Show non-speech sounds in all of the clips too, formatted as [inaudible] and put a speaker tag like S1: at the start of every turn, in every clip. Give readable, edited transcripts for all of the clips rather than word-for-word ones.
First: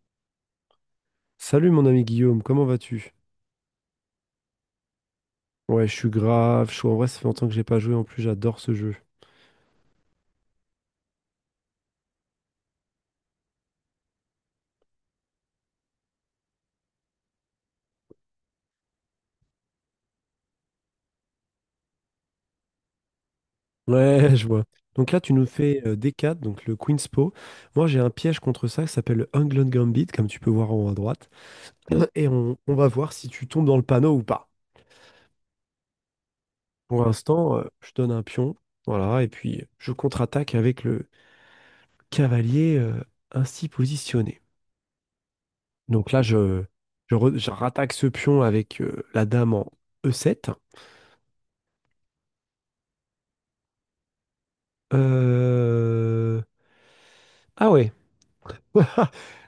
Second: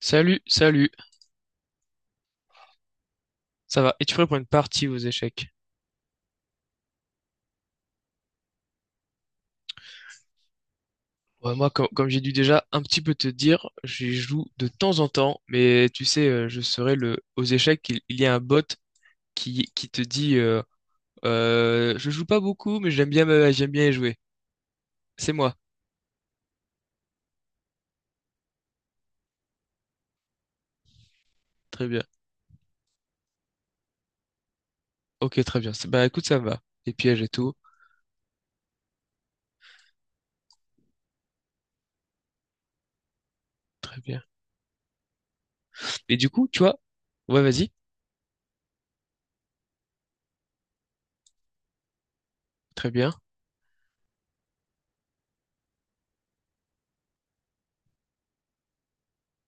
S1: Salut, salut.
S2: Salut mon ami Guillaume, comment vas-tu?
S1: Ça va? Es-tu prêt pour une partie aux échecs?
S2: Ouais, je suis grave chaud. En vrai, ça fait longtemps que j'ai pas joué. En plus, j'adore ce jeu.
S1: Ouais, moi, comme, j'ai dû déjà un petit peu te dire, j'y joue de temps en temps, mais tu sais, je serai le aux échecs, il y a un bot qui te dit je joue pas beaucoup, mais j'aime bien j'aime bien y jouer.
S2: Ouais, [laughs] je vois. Donc là, tu
S1: C'est
S2: nous
S1: moi.
S2: fais D4, donc le Queen's Po. Moi, j'ai un piège contre ça qui s'appelle le England Gambit, comme tu peux voir en haut à droite.
S1: Très bien.
S2: Et on va voir si tu tombes dans le panneau ou pas.
S1: Ok, très bien. Bah écoute, ça me va. Les
S2: Pour
S1: pièges et tout.
S2: l'instant, je donne un pion. Voilà, et puis je contre-attaque avec le cavalier ainsi
S1: Très bien.
S2: positionné. Donc
S1: Et
S2: là,
S1: du coup, tu
S2: je,
S1: vois,
S2: je, re-
S1: ouais,
S2: je
S1: vas-y.
S2: rattaque ce pion avec la dame en E7.
S1: Très bien.
S2: Euh, Ah ouais. [laughs]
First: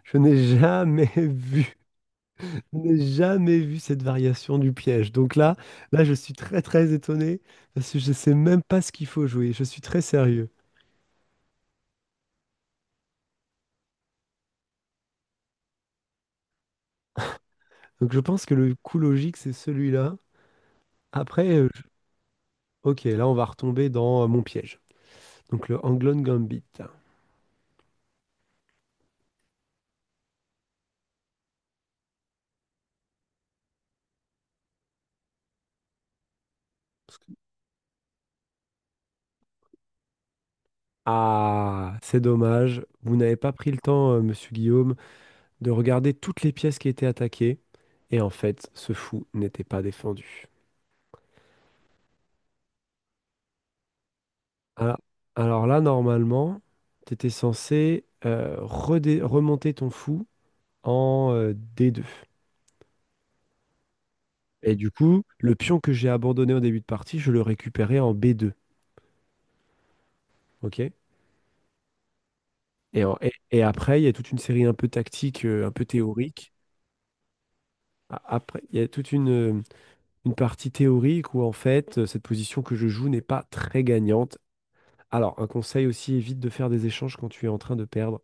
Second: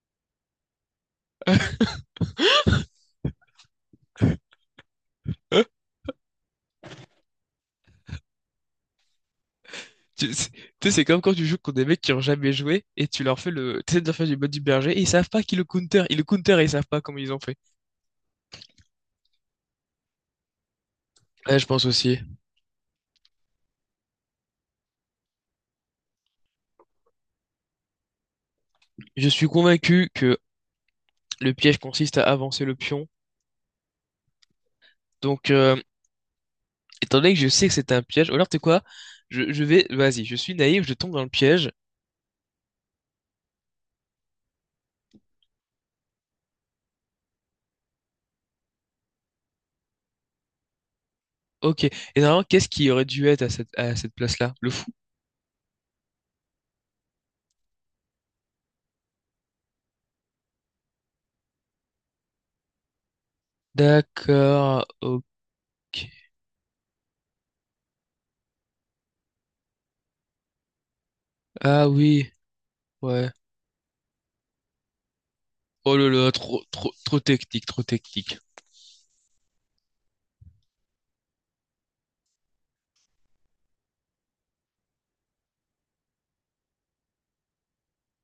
S2: Je n'ai jamais [laughs] vu, je n'ai jamais vu cette variation du piège. Donc là, là, je suis très très étonné parce que je ne sais même pas ce qu'il faut jouer. Je suis très sérieux.
S1: Tu sais, c'est comme quand tu joues contre des mecs qui ont jamais joué et tu leur fais le. Tu essaies de leur faire du mode du berger et ils savent pas qui le counter. Ils le counter et ils savent pas comment ils ont fait.
S2: Donc je pense que le coup logique, c'est celui-là. Après,
S1: Ouais, je pense aussi.
S2: ok, là, on va retomber dans mon piège. Donc le Anglon Gambit.
S1: Je suis convaincu que le piège consiste à avancer le pion. Donc,
S2: Parce
S1: étant
S2: que-
S1: donné que je sais que c'est un piège, ou alors tu sais quoi? Je vais. Vas-y, je suis naïf, je tombe dans le piège.
S2: Ah, c'est dommage. Vous n'avez pas pris le temps, monsieur Guillaume, de regarder toutes les pièces qui étaient attaquées. Et en fait, ce fou n'était pas défendu.
S1: Ok. Et normalement, qu'est-ce qui aurait dû être à à cette place-là? Le fou.
S2: Alors, alors là, normalement, tu étais censé remonter ton fou en D2. Et
S1: D'accord.
S2: du coup,
S1: Ok.
S2: le pion que j'ai abandonné au début de partie, je le récupérais en B2. OK?
S1: Ah oui.
S2: Et, en-
S1: Ouais.
S2: et, et après, il y a toute une série un peu tactique, un peu
S1: Oh là là,
S2: théorique.
S1: trop, trop, trop technique, trop
S2: A-
S1: technique.
S2: Après, il y a toute une partie théorique où, en fait, cette position que je joue n'est pas très gagnante. Alors, un conseil aussi, évite de faire des échanges quand tu es en train de perdre.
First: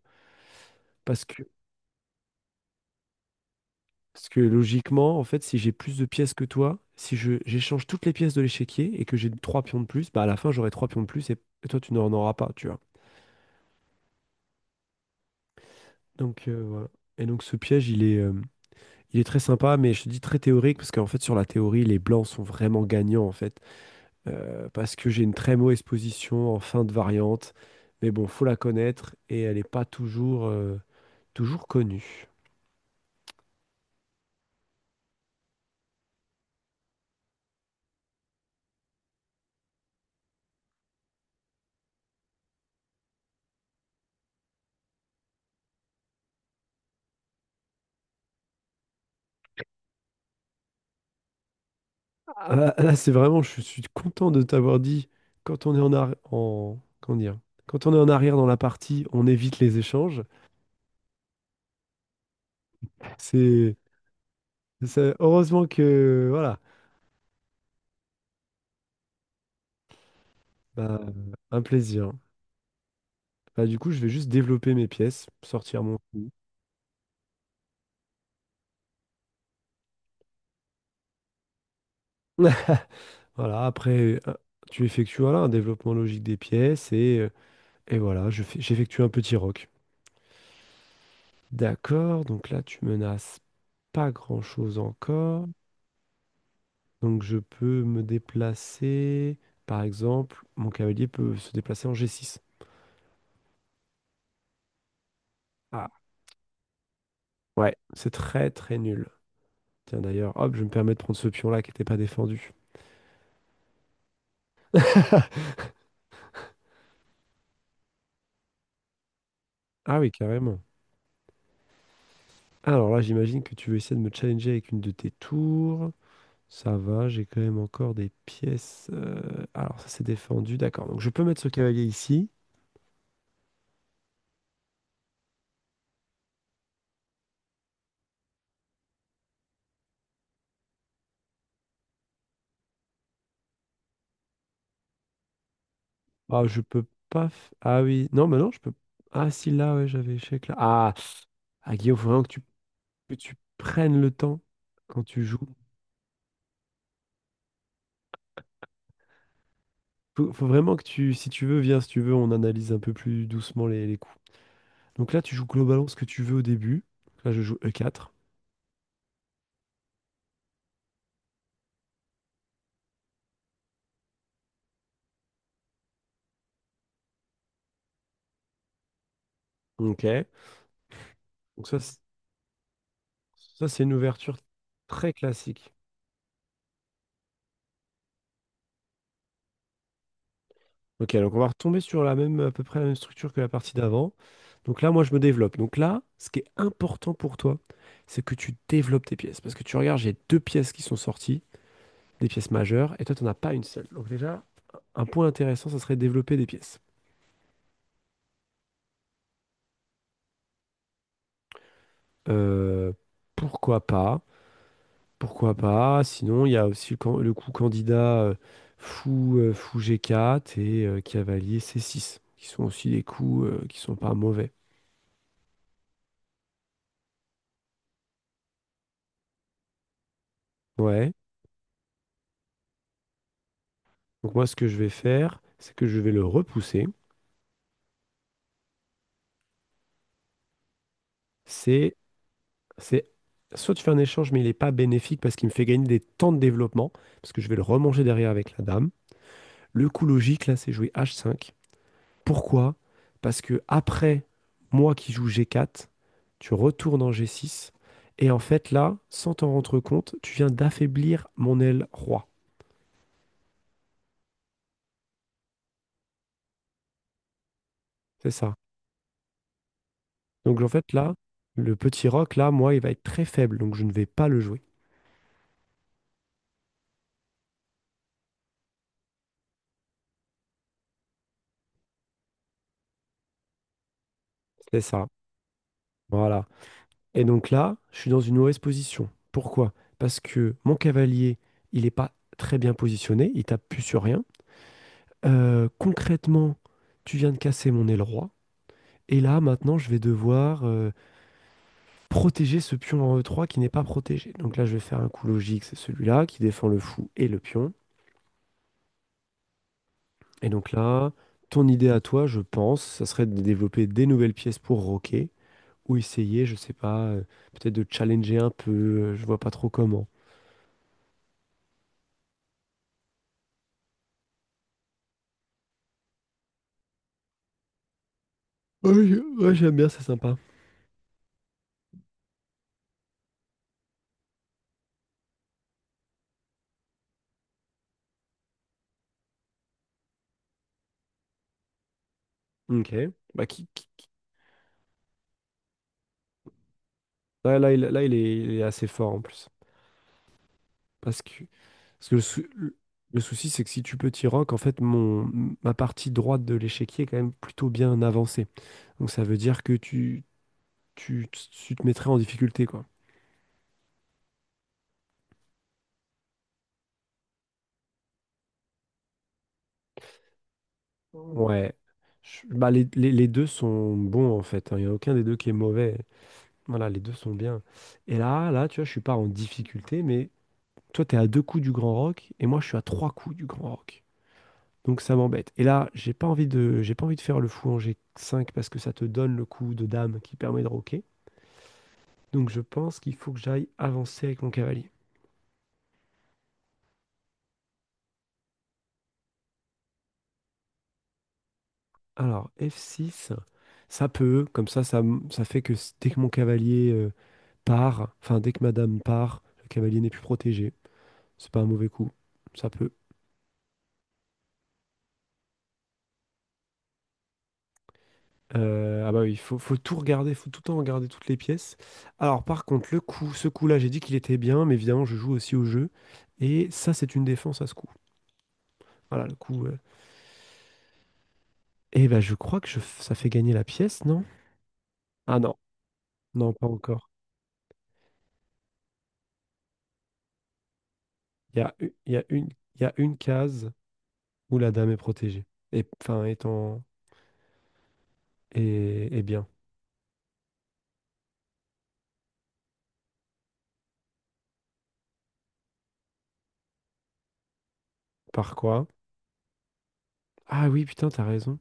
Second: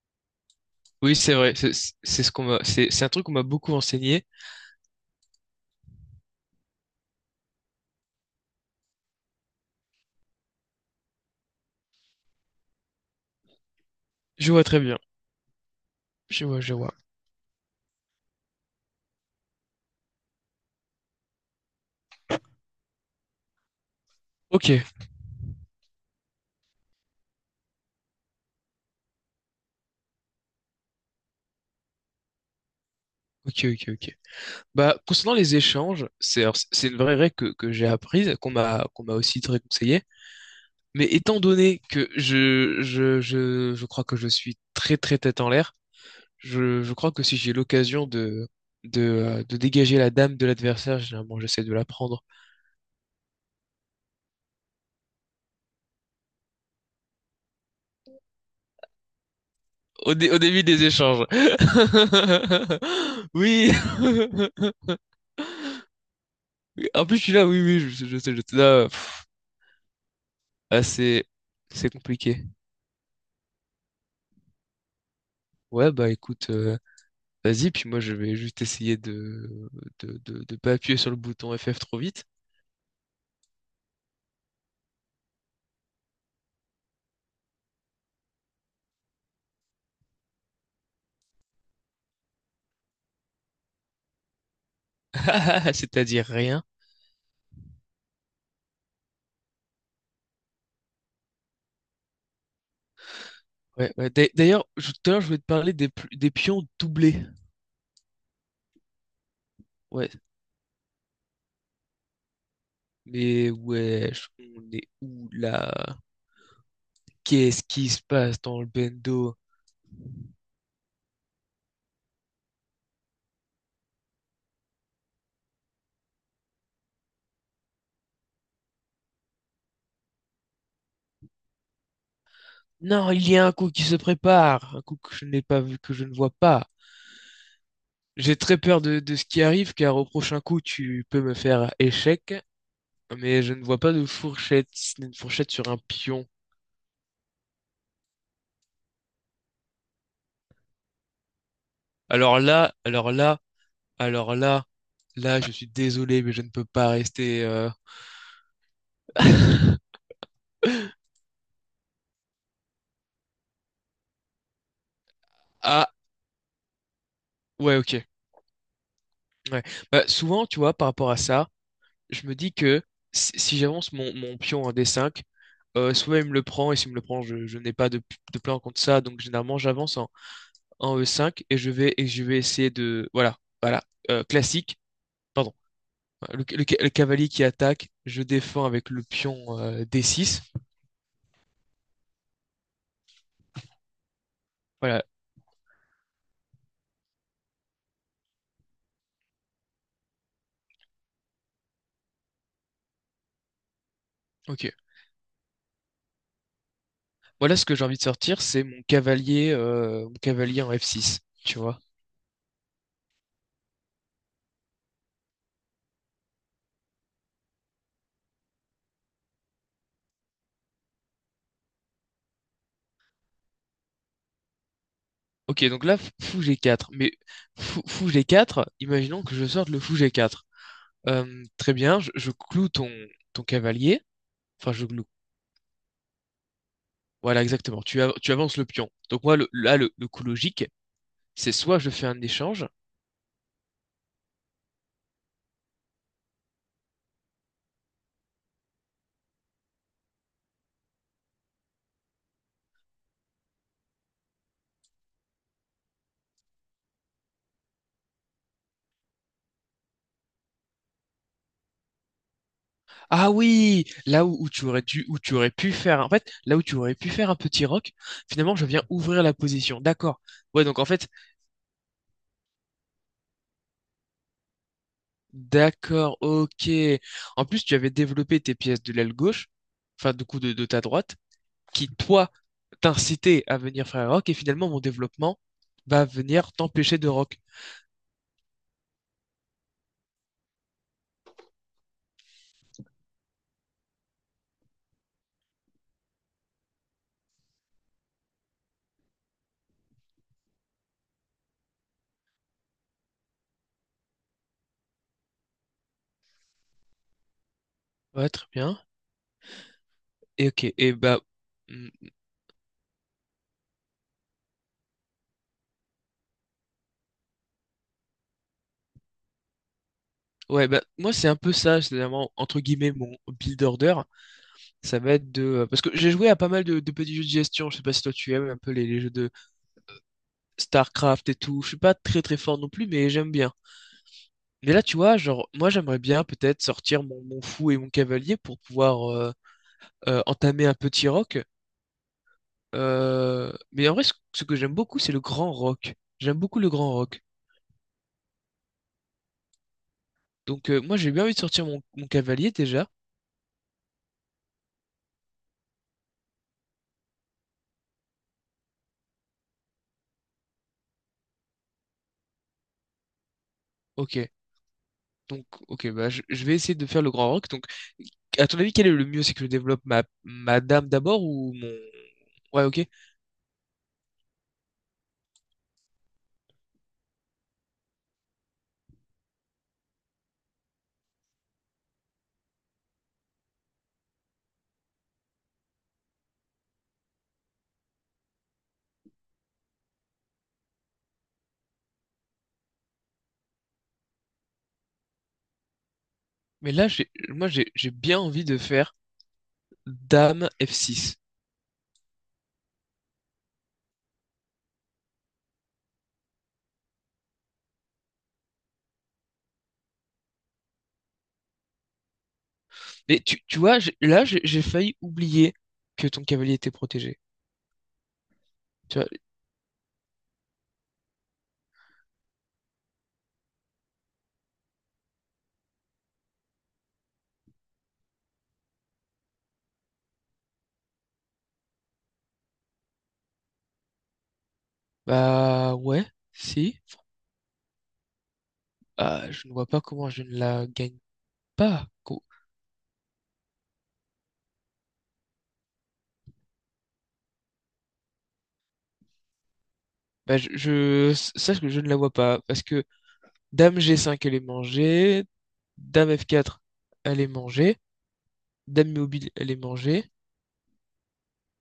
S1: Oui,
S2: parce
S1: c'est
S2: que
S1: vrai. Ce qu'on m'a, c'est un truc qu'on m'a beaucoup enseigné.
S2: Parce que logiquement, en fait, si j'ai plus de pièces que toi, si je j'échange toutes les pièces de l'échiquier et que j'ai trois pions de plus, bah à la fin j'aurai trois pions de plus et toi tu n'en auras pas, tu vois.
S1: Je vois très bien. Je
S2: Donc
S1: vois, je
S2: voilà.
S1: vois.
S2: Et donc ce piège, il est très sympa, mais je te dis très théorique parce qu'en fait sur la théorie, les blancs sont vraiment gagnants en fait.
S1: Ok,
S2: Parce que j'ai une très mauvaise position en fin de variante, mais bon, faut la connaître et elle n'est pas toujours connue.
S1: ok, ok, ok. Bah, concernant les échanges, c'est une vraie règle que j'ai apprise, qu'on m'a aussi très conseillé. Mais étant donné que je crois que je suis très très tête en l'air, je crois que si j'ai l'occasion de de dégager la dame de l'adversaire, généralement j'essaie de la prendre
S2: Ah, là, là, c'est vraiment, je suis content de t'avoir dit, quand on est en arrière, en, comment dire, quand on est en arrière dans la partie, on évite les échanges.
S1: au début des échanges. [laughs] Oui.
S2: C'est,
S1: [laughs]
S2: heureusement que, voilà,
S1: En plus, je suis là, oui, oui, sais, je sais, je sais, là, pff, ah,
S2: bah,
S1: c'est,
S2: un
S1: c'est
S2: plaisir.
S1: compliqué.
S2: Bah, du coup, je vais juste développer mes pièces, sortir
S1: Ouais,
S2: mon
S1: bah
S2: coup.
S1: écoute, vas-y, puis moi je vais juste essayer de, de pas appuyer sur le bouton FF trop vite,
S2: [laughs] Voilà, après, tu effectues voilà, un développement logique des pièces et voilà, j'effectue un petit rock. D'accord, donc là, tu menaces pas grand-chose encore.
S1: [laughs] c'est-à-dire rien.
S2: Donc je peux me déplacer, par exemple, mon cavalier peut se déplacer en G6.
S1: Ouais, ouais. D'ailleurs, tout à l'heure, je voulais te parler
S2: Ah,
S1: des, des pions doublés.
S2: ouais, c'est très très nul. Tiens
S1: Ouais,
S2: d'ailleurs, hop, je me permets de prendre ce pion-là qui n'était pas défendu.
S1: mais ouais, on est où
S2: [laughs]
S1: là? Qu'est-ce qui se passe dans le bendo?
S2: Ah oui, carrément. Alors là, j'imagine que tu veux essayer de me challenger avec une de tes tours. Ça va, j'ai quand même encore des pièces. Alors ça c'est défendu, d'accord. Donc je peux mettre ce cavalier ici.
S1: Non, il y a un coup qui se prépare, un coup que je n'ai pas vu, que je ne vois pas. J'ai très peur de ce qui arrive, car au prochain coup, tu peux me faire échec, mais je ne vois pas de fourchette, si ce n'est une fourchette sur un pion.
S2: Ah, je peux pas... Ah oui, non, mais non, je peux... Ah si, là, ouais, j'avais échec là. Ah, ah Guillaume, faut vraiment que
S1: Alors
S2: tu
S1: là, alors
S2: que tu
S1: là,
S2: prennes le
S1: alors
S2: temps
S1: là,
S2: quand tu
S1: là,
S2: joues.
S1: je suis désolé, mais je ne peux pas rester. [laughs]
S2: Faut vraiment que tu, si tu veux, viens, si tu veux, on analyse un peu plus doucement les coups. Donc là, tu joues
S1: Ah,
S2: globalement ce que tu veux au début. Là, je joue
S1: ouais, ok.
S2: E4.
S1: Ouais. Bah, souvent, tu vois, par rapport à ça, je me dis que si j'avance mon, mon pion en d5, soit il me le prend, et s'il me le prend, je n'ai pas de, de plan contre ça, donc généralement, j'avance
S2: Ok.
S1: en E5
S2: Donc ça, c'est-
S1: et je vais essayer de. Voilà,
S2: ça c'est
S1: voilà.
S2: une ouverture
S1: Classique,
S2: très
S1: pardon.
S2: classique.
S1: Voilà, le cavalier qui attaque, je défends avec le pion D6.
S2: Ok, donc on va retomber sur la même, à peu près la même structure que la partie d'avant. Donc là,
S1: Voilà,
S2: moi, je me développe. Donc là, ce qui est important pour toi, c'est que tu développes tes pièces. Parce que tu regardes, j'ai deux pièces qui sont sorties, des pièces majeures, et toi, tu n'en as pas une seule. Donc déjà,
S1: ok.
S2: un point intéressant, ça serait développer des pièces.
S1: Voilà ce que j'ai envie de sortir, c'est mon cavalier en F6, tu vois.
S2: Euh, Pourquoi pas? Pourquoi pas? Sinon, il y a aussi le coup candidat fou G4 et cavalier C6, qui sont aussi des coups qui sont pas mauvais.
S1: Ok, donc là, fou G4. Mais fou G4, imaginons que je sorte le fou G4.
S2: Ouais.
S1: Très bien, je cloue ton, ton cavalier.
S2: Donc moi, ce que
S1: Enfin,
S2: je
S1: je
S2: vais
S1: cloue.
S2: faire, c'est que je vais le repousser.
S1: Voilà, exactement. Tu avances le pion. Donc moi, le coup logique, c'est soit je
S2: C'est,
S1: fais un échange,
S2: c'est soit tu fais un échange, mais il n'est pas bénéfique parce qu'il me fait gagner des temps de développement, parce que je vais le remanger derrière avec la dame. Le coup logique, là, c'est jouer H5. Pourquoi? Parce que après, moi qui joue G4, tu retournes en G6 et en fait là, sans t'en rendre compte, tu viens d'affaiblir mon aile roi.
S1: Ah oui, où tu aurais dû, où tu aurais pu faire, en fait, là où tu aurais pu faire un petit rock,
S2: C'est ça.
S1: finalement, je viens ouvrir la position. D'accord.
S2: Donc
S1: Ouais,
S2: en
S1: donc en
S2: fait
S1: fait,
S2: là, le petit roc là, moi, il va être très faible, donc je ne vais pas le jouer.
S1: d'accord, ok. En plus, tu avais développé tes pièces de l'aile gauche, enfin, du coup, de ta droite, qui, toi, t'incitaient à venir faire un rock, et finalement,
S2: C'est
S1: mon
S2: ça.
S1: développement va
S2: Voilà.
S1: venir t'empêcher de
S2: Et
S1: rock.
S2: donc là, je suis dans une mauvaise position. Pourquoi? Parce que mon cavalier, il n'est pas très bien positionné, il tape plus sur rien. Concrètement, tu viens de casser mon aile roi. Et là, maintenant, je vais devoir protéger ce pion en E3 qui n'est pas protégé. Donc là, je vais faire un coup logique, c'est celui-là qui défend le fou et le pion.
S1: Ouais, très bien. Et
S2: Et donc
S1: ok, et
S2: là,
S1: bah,
S2: ton idée
S1: hmm,
S2: à toi, je pense, ça serait de développer des nouvelles pièces pour roquer ou essayer, je sais pas, peut-être de challenger un peu, je vois pas trop comment.
S1: ouais, bah, moi, c'est un peu ça, c'est vraiment, entre guillemets, mon build order. Ça va être de... Parce que j'ai joué à pas mal de petits jeux de gestion. Je sais pas si toi tu aimes un peu les
S2: Ouais,
S1: jeux de
S2: ouais, j'aime bien, c'est sympa.
S1: StarCraft et tout. Je suis pas très très fort non plus, mais j'aime bien. Mais là, tu vois, genre, moi j'aimerais bien peut-être sortir mon, mon fou et mon cavalier pour pouvoir entamer un petit rock.
S2: Ok. Bah, qui, qui-
S1: Mais en vrai,
S2: qui-
S1: ce que j'aime beaucoup, c'est le grand rock. J'aime beaucoup le grand rock.
S2: Ouais, là, il, là, il est assez fort en plus.
S1: Donc moi j'ai
S2: Parce
S1: bien envie de
S2: que,
S1: sortir mon, mon
S2: parce que le, sou-
S1: cavalier
S2: le-
S1: déjà.
S2: le souci, c'est que si tu peux t'y rock, en fait, ma partie droite de l'échiquier est quand même plutôt bien avancée. Donc ça veut dire que tu te mettrais en difficulté, quoi.
S1: Ok. Donc, ok, bah, je vais essayer de faire le grand rock. Donc, à ton avis, quel est le mieux? C'est que je développe ma, ma dame d'abord ou mon...
S2: Ouais. Je-
S1: Ouais,
S2: bah,
S1: ok.
S2: les deux sont bons, en fait. Hein. Il n'y a aucun des deux qui est mauvais. Voilà, les deux sont bien. Et là, là, tu vois, je suis pas en difficulté, mais toi, tu es à deux coups du Grand Rock et moi, je suis à trois coups du Grand Rock. Donc ça m'embête. Et là, j'ai pas envie de faire le fou en G5 parce que ça te donne le coup de dame qui permet de roquer. Donc je pense qu'il faut que j'aille avancer avec mon cavalier.
S1: Mais là, j'ai bien envie de faire Dame F6.
S2: Alors, F6, ça peut, comme ça, ça fait que dès que mon cavalier part, enfin, dès que madame part, le cavalier n'est plus protégé. C'est pas un mauvais coup, ça peut.
S1: Mais tu vois, j'ai- là, j'ai failli oublier que ton cavalier était protégé. Tu vois,
S2: Ah bah oui, il faut tout regarder, faut tout le temps regarder toutes les pièces. Alors, par contre, ce coup-là, j'ai dit qu'il était bien, mais évidemment, je joue aussi au jeu. Et ça, c'est une défense à ce coup. Voilà, le coup. Euh. Eh ben, je crois que ça fait gagner la pièce, non? Ah non,
S1: bah ouais,
S2: non, pas
S1: si.
S2: encore.
S1: Ah, je ne vois pas comment je ne la gagne
S2: Il y a,
S1: pas.
S2: u- il y a une, il y a une case où la dame est protégée. Et, enfin, étant. Et bien,
S1: Bah, sache que je ne la vois pas. Parce que Dame G5, elle est mangée. Dame F4, elle est mangée.
S2: par quoi?
S1: Dame mobile, elle est mangée.
S2: Ah oui, putain, t'as raison.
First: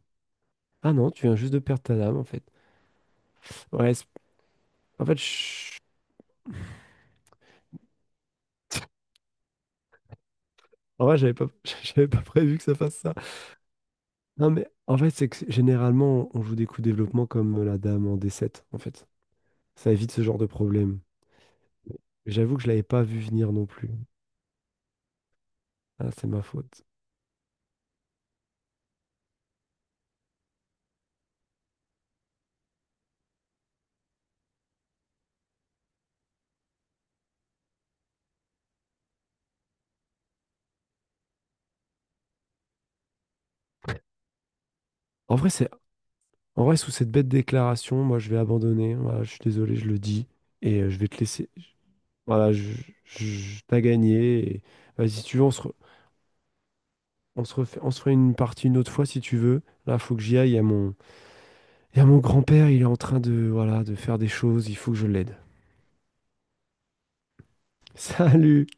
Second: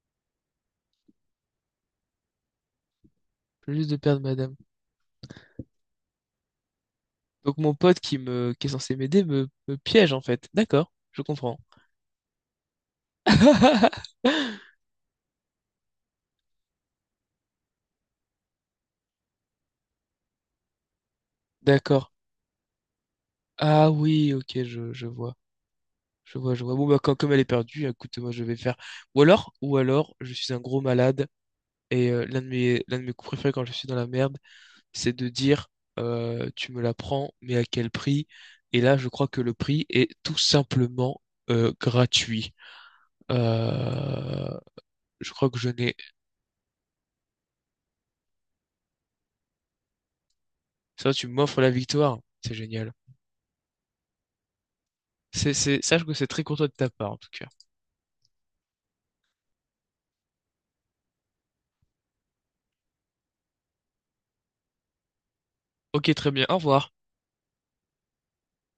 S2: Ah non, tu viens juste de perdre ta dame, en fait.
S1: Je viens juste
S2: Ouais,
S1: de perdre ma dame.
S2: en fait,
S1: Donc mon pote qui me, qui est censé m'aider me piège en fait. D'accord,
S2: en vrai,
S1: je
S2: j'avais pas...
S1: comprends.
S2: [laughs] j'avais pas prévu que ça fasse ça. Non, mais
S1: [laughs]
S2: en fait, c'est que généralement, on joue des coups de développement comme la dame en D7 en fait. Ça évite ce genre de problème.
S1: D'accord.
S2: J'avoue que je l'avais pas vu venir non plus.
S1: Ah oui, ok, je vois.
S2: Ah, c'est
S1: Je
S2: ma
S1: vois, je vois.
S2: faute.
S1: Bon, bah, comme elle est perdue, écoute, moi, je vais faire. Ou alors, je suis un gros malade et l'un de mes coups préférés quand je suis dans la merde, c'est de dire tu me la prends, mais à quel prix? Et là, je crois que le prix est tout simplement gratuit. Euh, je
S2: En vrai,
S1: crois que
S2: c'est...
S1: je n'ai.
S2: En vrai, sous cette bête déclaration, moi, je vais abandonner. Voilà, je suis désolé, je le dis. Et je vais
S1: Ça,
S2: te
S1: tu
S2: laisser...
S1: m'offres la victoire.
S2: Voilà,
S1: C'est génial.
S2: t'as gagné. Vas-y, si tu veux, on se...
S1: C'est... Sache que c'est très content de ta part, en tout
S2: On
S1: cas.
S2: se refait, on se fait une partie une autre fois si tu veux. Là, faut que j'y aille. Il y a mon grand-père, il est en train de, voilà, de faire des choses. Il faut que je l'aide.
S1: Ok, très bien, au revoir.
S2: [laughs] Salut!